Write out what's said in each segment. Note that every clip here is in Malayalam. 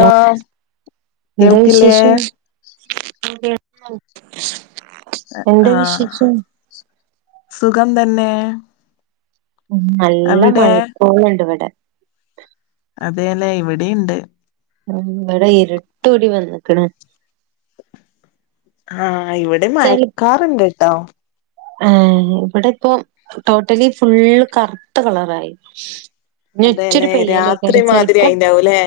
ലോ എന്താ കേൾക്കില്ലേ വിശേഷം എന്ത ആഹ് വിശേഷം.. സുഖം തന്നെ... നല്ല അവിടെ മഴക്കോളുണ്ട് ഇവിടെ.. അതേലെ ഇവിടിണ്ട്.. ആ.. ഇവിടെ ഇരുട്ടൂടി വന്നക്കണ് ആഹ്.. ഇവിടെ മയക്കാറുണ്ട് ട്ടോ.. ആ ഇവിടെ ഇപ്പൊ ടോട്ടലി ഫുള്ള് കറുത്ത കളറായി ഇഞ്ഞൊറ്റൊരു അതെല്ലേ രാത്രി പെയ്യല്ലേക്കാരം മാതിരി ചെൽപ്പോ ആയിണ്ടാവൂലേ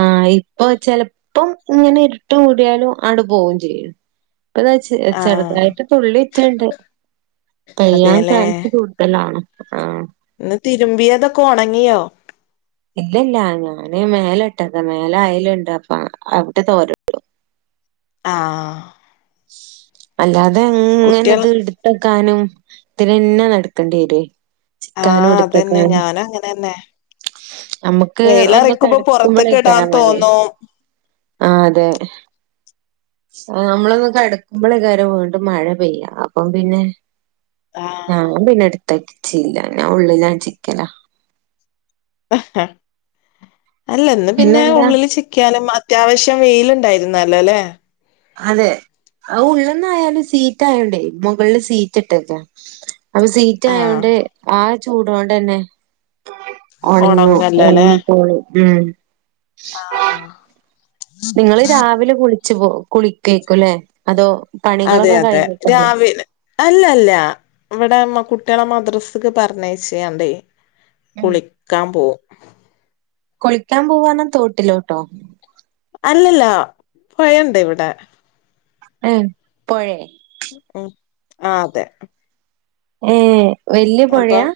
ആഹ്.. ഇപ്പൊ ചെലപ്പം ഇങ്ങനെ ഇരുട്ട് മൂടിയാലും അങ്ങട് പോവേം ചെയ്യും... ഇപ്പതാ ആഹ് ചെറുതായിട്ട് തുള്ളി ഇറ്റണ്ട് പെയ്യാൻ അതേല്ലേ ചാൻസ് കൂടുതലാണ്.. ആ.. ഇന്ന് തിരുമ്പിയതൊക്കെ ഒണങ്ങിയോ ഇല്ല ഇല്ല.. ഞാന് മേല ഇട്ടക്ക.. മേലെ അ യലുണ്ട്.. അപ്പ അവിടെ തോരട്ടു ആഹ് അല്ലാതെ കുട്ടികൾ ഇങ്ങനെത് ഇടുത്തക്കാനും ഇതിനന്നെ നടക്കേണ്ടി വരെ.. ചിക്കാനും ആഹ് അതന്നെ എടുത്തക്കാനും ഞാനും അങ്ങനെന്നെ നമ്മക്ക് ഒന്ന് വെയിലറിക്കുമ്പോ പൊറത്തൊക്കെ ഇടാൻ കടുകുമ്പലൈക്കാരം മയ വരുന്ന് തോന്നും ആ അതെ നമ്മളൊന്ന് കടക്കുമ്പോലേക്കാരം വീണ്ടും മഴ പെയ്യ അപ്പം പിന്നെ ആഹ് ഞാൻ പിന്നെ എടുത്തച്ചീല്ല ഞാൻ ഉള്ളിലാ ചിക്കല അല്ലന്ന് പിന്നെ പിന്നെന്താ ഉള്ളിൽ ചിക്കിയാലും അത്യാവശ്യം വെയിലുണ്ടായിരുന്നല്ലോ അല്ലെ അതെ ആ ഉള്ളന്നായാലും ഷീറ്റായോണ്ടേ.. മുകളില് ഷീറ്റ് ഇട്ടേക്കുവാ.. അത് ഷീറ്റ് ആഹ് ആയോണ്ട് ആ ചൂടോണ്ടന്നെ ഒണ്ങ്ങും ഒണങ്ങല്ലോല്ലേ ഒൺങ്ങിക്കോളും ഉം ആഹ് നിങ്ങള് രാവിലെ കുളിച് പോ കുളിക്കേക്കുല്ലേ അതോ അതെ പണികളൊക്കെ അതെ കഴിഞ്ഞിട്ടാണോ? രാവിലെ അല്ല അല്ല ഇവിടെ കുട്ടിളെ മദ്രസ്ക്ക് പറ്ഞ്ഞേച്ചാണ്ടേ കുളിക്കാ പോവും കുളിക്കാൻ പോവാറ്ഞ്ഞാ തോട്ടിലോട്ടോ അല്ലല്ല പൊയണ്ട്‌ ഇവടെ ഉം പൊഴേ ഉം ആ അതെ ഏ വല്യ അപ്പൊ പുഴാ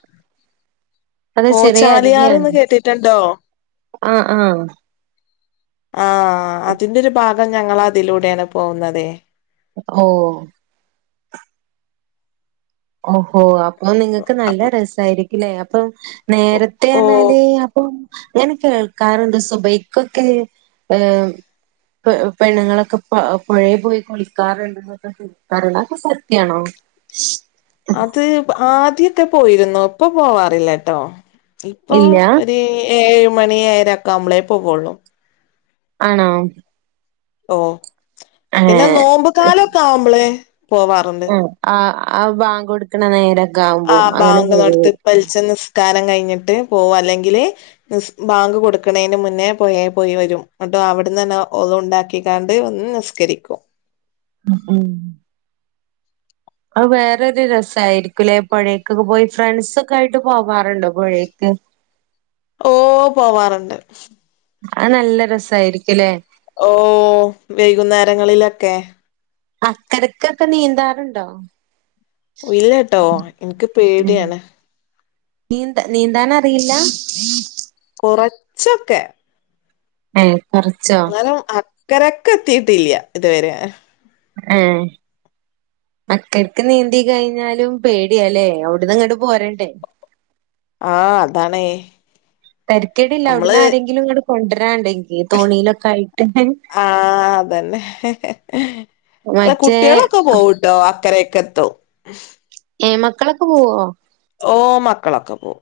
അതോ ഓ ചെറിയ ചാലിയാറ്ന്ന് അരുവിയാണോ കേട്ടിട്ടുണ്ടോ ആ ആ ആ അതിന്റെ ഒരു ഭാഗം ഞങ്ങള അതിലൂടെണ് പോകുന്നതെ ഓ ഓഹോ അപ്പൊ നിങ്ങക്ക് നല്ല അപ്പൊ രസായിരിക്കുല്ലേ അപ്പം നേരത്തെ ഓ ന്നാല് അപ്പം ഞാന് കേൾക്കാറുണ്ട് സുബഹിക്കൊക്കെ ഏ പെ പെണ്ണുങ്ങളൊക്കെ പ പൊഴേ പോയി കുളിക്കാറ്ണ്ട് ന്നൊക്കെ പറി ണേ അക്കെ സത്യാണോ ഷ് അത് ആദ്യൊക്കെ പോയിരുന്നു ഇപ്പൊ പോവാറില്ല ട്ടോ ഇപ്പൊ ഇല്ല ഒരു ഏഴ് മണി ഏഴരൊക്കെ മ്പളേ പോകുള്ളൂ ആണോ ഓ പിന്നെ നോമ്പ് ഏഹ് കാലൊക്കെ ആവുമ്പളെ ആ ആ ബാങ്ക് കൊട്ക്ക്ണ നേര ആ ബാങ്ക് നടത്ത് പൽച്ചെന്ന് നിസ്കാരം കഴിഞ്ഞിട്ട് പോവും അല്ലെങ്കില് ബാങ്ക് കൊടുക്കണേന് മുന്നെ പൊഴേ പോയി വരും അവിടന്നന്നെ ഒളൂണ്ടാക്കിക്കാണ്ട് വന്ന് നിസ്കരിക്കും ഉം ഉം അഹ് വേറൊരു രസായിരിക്കുലെ പുഴേക്കൊക്കെ പോയി ഫ്രണ്ട്സൊക്കെ ആയിട്ട് പോവാറ്ണ്ടോ പുഴേക്ക് ഓ പോവാറുണ്ട് ആത് നല്ല രസായിരിക്കലേ ഓ വൈകുന്നേരങ്ങളിലൊക്കെ അക്കരക്കൊക്കെ നീന്താറുണ്ടോ ഇല്ലട്ടോ ഇൻക്ക് ഉം പേടിയാണ് നീന്ത നീന്താനറിയില്ല കുറച്ചൊക്കെ ഉം ന്നാലും അക്കരക്കെത്തീട്ടില്ല ഇതുവരെ ഉം അക്കരക്ക് നീന്തി കഴിഞ്ഞാലും പേടിയാല്ലേ അവിട്ന്ന് ഇങ്ങട് പോരണ്ടേ ആ അതാണേ തരിക്കേടില്ല അവിടന്ന് നമ്മള് ആരെങ്കിലും ഇങ്ങട് കൊണ്ടര ആ അതന്നെ അല്ല മറ്റേ കുട്ടിളൊക്കെ പോവൂട്ടോ അക്കരേക്കെത്തും ഏ മക്കളൊക്ക പോവോ ഓ മക്കളൊക്കെ പോ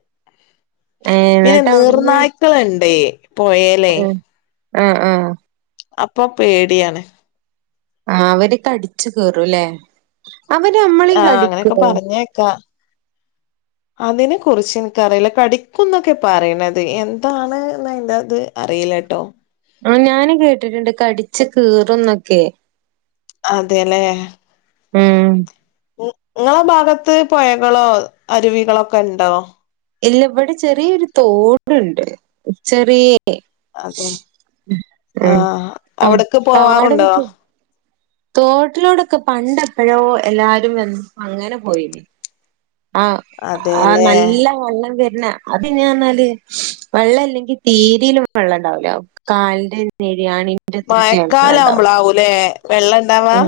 ഏ പിന്നെ എന്നിട്ട് അവിടുന്ന് നീർനായ്ക്കള് ണ്ട് പൊയേലെ അ ആ അപ്പൊ പേടിയാണ് ആ അവര് കടിച്ചു ക കീറുംല്ലേ അവര് ആഹ് അങ്ങനെയൊക്കെ അമ്മളിംകടിക്കോ? പറഞ്ഞേക്കാ അതിനെ കുറിച്ച് ഇന്ക്കറിയില്ല കടിക്കും എന്നൊക്കെ പറയിണത് എന്താണ്തിന്റെ ത് അ അറീലട്ടോ ആ ഞാന് കേട്ടിട്ട്ണ്ട് കടിച്ച് കീറുംന്നൊക്കെ അതെ ല്ലേ മ് മ് നിങ്ങളെ ഭാഗത്ത് പുഴകളോ അരുവികളൊക്കെ ണ്ടോ ഇല്ല ഇവ്ടെ ചെറിയൊരു തോട്‌ണ്ട് ചെറീ അതെ [unintelligible] ആഹ് മ് അവിടക്ക് പോവാറുണ്ടോ [unintelligible] തോട്ടിലൂടൊക്കെ പണ്ടപ്പോഴോ എല്ലാരും വന്ന് അങ്ങനെ പോയിന് ആ ആ അതെല്ലേ നല്ല വെള്ളം വര്ണ അത് ഞ്ഞി പറഞ്ഞാല് വെള്ള ലങ്കി തീരിലും വെള്ളണ്ടാവില്ല കാലിന്റെ [unintelligible] അത്രയൊക്കെ വെള്ളം ഉണ്ടാവും മയക്കാലാവുമ്പളാവും ലേ വെള്ള ണ്ടാവാ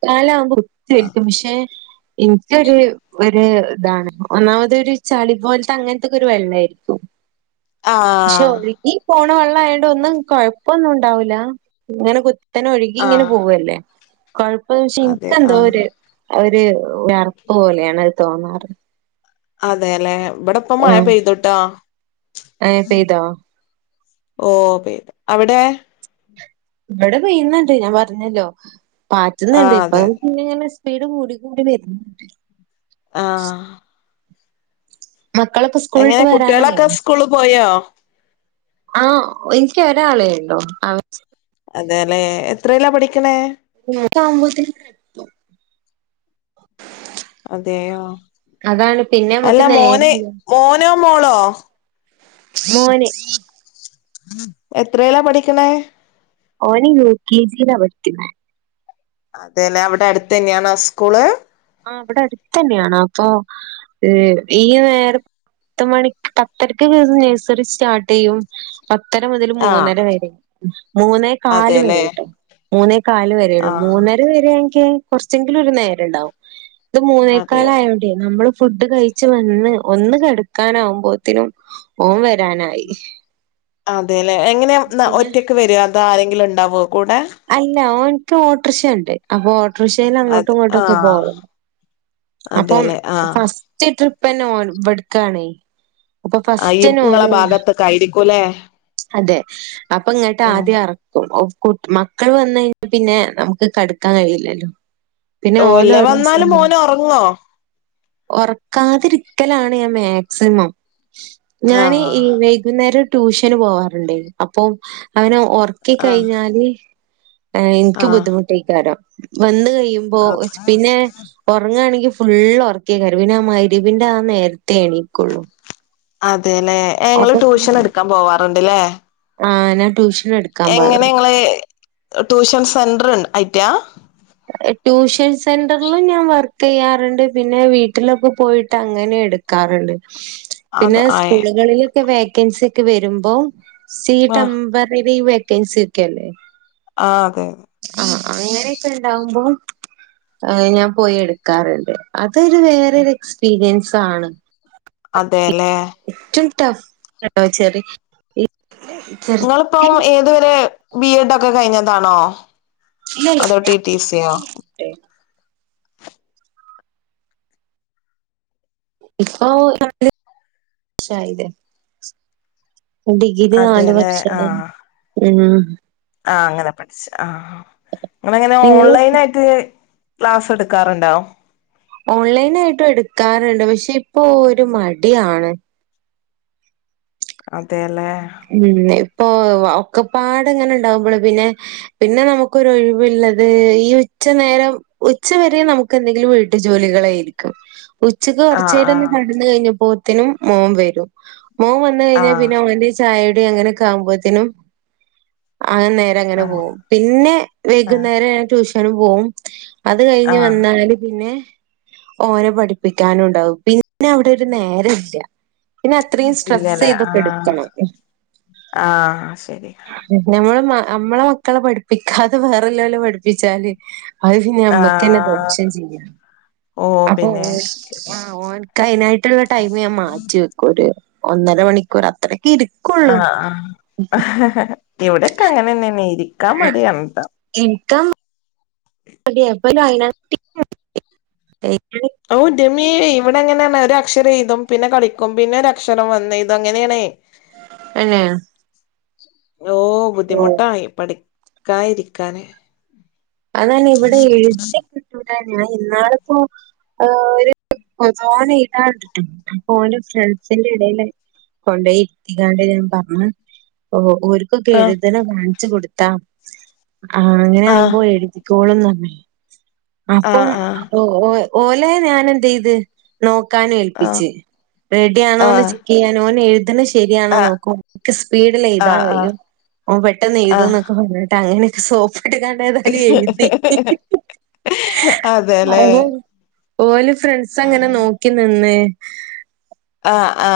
മഴക്കാലാകുമ്പോത്തി [unintelligible] പക്ഷെ ഇൻക്കൊരു രു താണ് ഒന്നാമതൊരു ചളി പോല്ത്തെ അങ്ങനത്തക്കെ ഒരു വെള്ളയിരിക്കും പക്ഷോ ആഹ് ഒഴുകി പോണ വെള്ളയോണ്ട് ഒന്നും കൊഴപ്പൊന്നും ണ്ടാവില്ല ങ്ങനെ കുത്തി ഒഴുകി ങ്ങനെ ആഹ് പോവല്ലേ കൊഴപ്പം വെച്ച അതെ ആഹ് ഇനക്ക്ന്തോരു ഒരു ഒരറപ്പ് പോലെയാണ് അത് തോന്നാറ് അതെ ല്ലെ ഇവിടെപ്പ മഴ ഉം പെയ്തൂട്ടോ ഏഹ് പെയ്തോ ഓ പെയ്തു അവിടെ ഇവിടെ പെയ്യുന്ന്ണ്ട് ഞാൻ പറഞ്ഞല്ലോ പാറ്റുന്ന്ണ്ട് ആഹ് അതെ പ്പങ്ങനെ സ്പീഡ് കൂടി കൂടി വര്ന്ന്ണ്ട് ആ മക്കളിപ്പോ സ്കൂളിട്ട് വരാനായോ കുട്ടികളൊക്കെ സ്കൂള് പോയോ ആ എനിക്ക് ഒരാളേളളു അതെ ല്ലെ എത്രലാ പഠിക്കണെ [unintelligible] മ്പോത്തി അതെയോ അതാണ് പിന്നെ അല്ല നമുക്ക് മോനെ നേരല്ല മോനോ മോളോ മോന് എത്രേ പഠിക്ക്ണേ ഓന് യുക്കെജിലാ പഠിക്ക്ന്ന അതെലെ അവിടെ അട്‌ത്ത തന്നെയാണോ സ്കൂള് ആ വ്ടെ അടുത്തന്നെയാണ് അപ്പൊ ഈ നേർ പത്ത് മണി പത്തരക്ക് ഒക്കെ നഴ്സറി സ്റ്റാർട്ട് ചെയ്യും പത്തര മുതൽ ആഹ് മൂന്നര വരെ മൂന്നേക്കാല് അതെല്ലേ വരെട്ടോ മൂന്നേ കാല് വരേയുള്ളൂ ആഹ് മൂന്നര വരെണെങ്കക്ക് കുറച്ചെങ്കിലും ഒരു നേരണ്ടാവും ഇത് അതെ മൂന്നേക്കാലയോണ്ടേ നമ്മള് ഫുഡ് കഴിച്ച് വന്ന് ഒന്ന് കടുക്കാനാവുമ്പോത്തിനും ഓൻ വര് രാനായി അതെല്ലെ എങ്ങനെ ഒറ്റക്ക് വരോ അതോ ആരെങ്കിലുണ്ടാവോ അല്ല ഓൻക്ക് ഓട്ടറക്ഷണ്ട് അപ്പൊ ഓട്ടോറിഷേ അങ്ങോട്ടും അത് ഇങ്ങോട്ടുക്കെ ആഹ് പോകല് അപ്പം അതെല്ലെ ആഹ് ഫസ്റ്റ് ട്രിപ്പ് പ്പെന്നെ ഓൻ ഇവട്ക്കാണെ അപ്പൊ ഈ ഫസ്റ്റ്ന്നെ ഇങ്ങളെ ഓനു ഭാഗത്തൊക്കെ ആയിരിക്കുംല്ലേ അതെ അപ്പൊ ങ്ങട്ട് ആഹ് ആദ്യം എറ്ക്കും മക്കൾ വന്ന് കഴിഞ്ഞാൽ പിന്നെ നമ്മക്ക് കട്‌ക്കാൻ കഴുല്ലല്ലോ പിന്നെ ഓഹ് ഓലെ ഇല്ല വന്നാലും മോന് [unintelligible] ഒറങ്ങോ ഉറക്കാതിരിക്കലാണ് ഞാൻ മാക്സിമം ഞാൻ ആഹ് ഈ വൈകുന്നേരം ട്യൂഷന് പോവാറുണ്ടേ അപ്പൊ അവനാ ഉറക്കി ആഹ് കയിഞ്ഞാല് എനിക്ക് ആഹ് ബുദ്ധിമുട്ടായികാരം വന്ന് കഴിയുമ്പോ അത് പിന്നെ ഉറങ്ങാണെകിൽ ഫുള്ള് ഒറക്ക്യേകാരും പിന്നാ ആഹ് മഗ്‌രിബിന്റെ ആ നേരത്തെ എണീക്കുള്ളു അതെല്ലേ ഏഹ് ഇങ്ങള് ട്യൂഷൻ എടുക്കാൻ പോവാറുണ്ട്ല്ലേ ആഹ് ഞാൻ ട്യൂഷ് എങ്ങനെ ഇങ്ങള് ട്യൂഷൻ സെന്റ്റ് ഐറ്റാ ട്യൂഷൻ സെന്ററിലും ഞാൻ വർക്കേയ്യാറുണ്ട് പിന്നെ വീട്ടിലൊക്കെ പോയിട്ട് അങ്ങനെ എടുക്കാറുണ്ട് അത് പിന്നെ ആഹ് സ്കൂളുകളിലൊക്കെ വേക്കൻസി ഒക്കെ വരുമ്പോ സീ ആഹ് ടെമ്പറാറി വേക്കൻസി ഒക്കെല്ലേ ആഹ് അതെ അതെ ആഹ് അങ്ങനെയൊക്കെ ഉണ്ടാവുമ്പോ ഞാൻ പോയി എടുക്കാറുണ്ട് തൊരു വേറൊരു എക്സ്പീരിയൻസ് ആണ് അതെല്ലേ ഏറ്റവും ടഫ് ചെറി ഇങ്ങളിപ്പം ഏത് വരെ ബി എഡോക്കെ കഴിഞ്ഞതാണോ അതോ ടി ടി സിയോ ഇപ്പോ [unintelligible] ശയില്ലേ ഡിഗ്രി നാല് അതെല്ലേ വർഷംണ്ടായിനി ആഹ് ഉം ആഹ് അങ്ങനെ പഠിച്ച ആഹ് ആഹ് ഇങ്ങളെങ്ങനെ നിങ്ങള് ഓൺലൈൻ ആയിട്ട് ക്ലാസ് എടുക്കാറുണ്ടോ ഓൺലൈൻ ആയിട്ടും എടുക്കാറുണ്ട് പക്ഷെ ഇപ്പൊ ഒരു മടിയാണ് അതെല്ലേ ഉം ഇപ്പൊ വ ഒക്കപ്പാട്ങ്ങനെ ഉണ്ടാവുമ്പോള് പിന്നെ പിന്നെ നമുക്കൊരു ഒഴിവ്ള്ളത് ഈ ഉച്ച നേരം ഉച്ച വരെ നമുക്ക് എന്തെങ്കിലും വീട്ടു ജോലികളായിരിക്കും ഉച്ചക്ക് ആഹ് കൊറച്ചേരം ഒന്ന് ആഹ് കെടന്ന് കഴിഞ്ഞപ്പോത്തിനും മോൻ വരും മോൻ വന്ന് കഴിഞ്ഞാ ആഹ് പിന്നെ അവന്റെ ചായയുടെയും അങ്ങനൊക്ക ആവുമ്പോത്തേനും ആഹ് നേരം അങ്ങനെ ആഹ് പോകും പിന്നെ ആഹ് വൈകുന്നേരം ഞാൻ ട്യൂഷനും പോവും അത് കഴിഞ്ഞ് ആഹ് വന്നാല് പിന്നെ ഓനെ പഠിപ്പിക്കാനും ഉണ്ടാവും പിന്നെ അവിടെ ഒരു നേരം ഇല്ല പിന്നെ അത്രയും സ്ട്രെസ്സ് ഇല്ലല്ലേ ഇതൊക്കെ ആഹ് എടുക്കണം ആഹ് ശെരി മ്മളുമ്മാ മ്മളെ മക്കളെ പഠിപ്പിക്കാതെ വേറെല്ലോലെ പഠിപ്പിച്ചാല് അത് പിന്നെ മ്മക്കന്നെ ആഹ് ദോഷം ചെയ്യാം ഓ അപ്പൊ ഓ പിന്നെ ശരി ആഹ് ഓന്ക്കായിനായിട്ടുള്ള ടൈമ് ഞാൻ മാറ്റി വെക്കും ഒര് ഒന്നര മണിക്കൂർ അത്രേം ആഹ് ആഹ് ഇവിടൊക്കെ അങ്ങനെന്നെന്നെ ഇരിക്കാ മടിയാണ്‌ട്ടാ ഇരിക്കാൻ [unintelligible] ഓ ഇന്റമ്മേ ഇവിടെ അങ്ങനെന്നെ ഒരു അക്ഷരം എയ്തും പിന്നെ കളിക്കും പിന്നെ ഒര് അക്ഷരം വന്ന് എയ്തും അങ്ങനെയാണെ തന്നെ ഓഹ് ഓ ബുദ്ധിമുട്ടായി പഠിക്കാ ഇരിക്കാന് അതാണ് ഇവിടെ എഴുതി [unintelligible] ഇന്നാളിപ്പോ ഓര് ഓൻ എയ്താണ്ടിട്ടും അപ്പൊ ഓന്റെ ഫ്രണ്ട്സിന്റെ ഇടേല് കൊണ്ടോയിരുത്തിക്കാണ്ട് ഞാൻ പറഞ്ഞു ഓ ഓർക്കൊക്കെ ആഹ് എഴുതണം കാണിച്ചു കൊടുത്താം ആഹ് അങ്ങനെ ആഹ് ആവുമ്പോ ക്കോളിന്നാമ്മേ ആഹ് ഇപ്പം ഓ ഓ ഓലെ ഞാൻ എന്തേയ്ത് നോ ക്കാന് ആഹ് ഏൽപ്പിച്ച്. റെഡിയാണോന്ന് ആഹ് ചെക്കെയ്യാന് ഓൻ എഴ്തണ ശ ശരിയാണോ ആഹ് നോക്കും ഇക്ക് സ്പീഡിൽ എഴുതാൻ ആഹ് കഴിയും. ആഹ് അവൻ പെട്ടെന്ന് ആഹ് ആഹ് എഴുതുംന്നാക്കാ പറഞ്ഞിട്ട് അങ്ങനെ സോപ്പിട്ട് കണ്ട് ഏതാലും എഴുതി. അതെല്ലേ അതെന്നേണ് ഓല് ഫ്രണ്ട്സ് അങ്ങനെ ആഹ് നോക്കിനി ന്ന് ആ ആ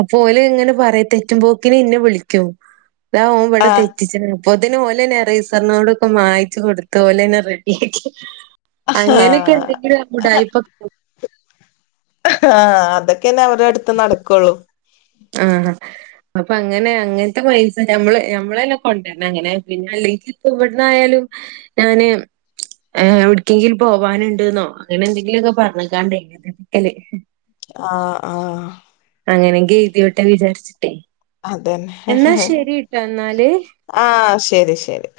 അപ്പോല് ഇങ്ങനെ പറയും തെറ്റുമ്പോക്കിന് ഇന്നെ വിളിക്കും. താ ഓം ഇവിടെ ആഹ് തെറ്റിച്ച്ണ്ന്ന് പ്പോതിന് ഓലെന്നെ എറെയ്സർറിനോടൊക്കെ മായിച്ച് കൊടുത്ത് ഓലെന്നെ റെഡിയാക്കി. ആഹ് അങ്ങനൊക്കെ എന്തെങ്കിലും ഉടായിപ്പൊ ആ അതൊക്കന്നെ അവര്ടെടുത്ത് നടക്കുള്ളൂ. ആഹ് അപ്പൊ അങ്ങനെ അങ്ങൻത്തെ പൈസ ഞമ്മള് ഞമ്മളെന്നെ കൊണ്ടരന്നങ്ങനെ പിന്നെ അല്ലെങ്കി ഇപ്പ ഇവിടന്നായാലും ഞാന് എവ്ട്ക്കെങ്കിലും പോവാനുണ്ട്ന്നോ അങ്ങനെ എന്തെങ്കിലുമൊക്കെ പറഞ്ഞ്ക്കാണ്ടെയ് [unintelligible] ആ ആ അങ്ങനെ ഗതിയോട്ടെ വിചാരിച്ച്ട്ടേ. അതന്നെ എന്നാല് ആ ശരി ശരി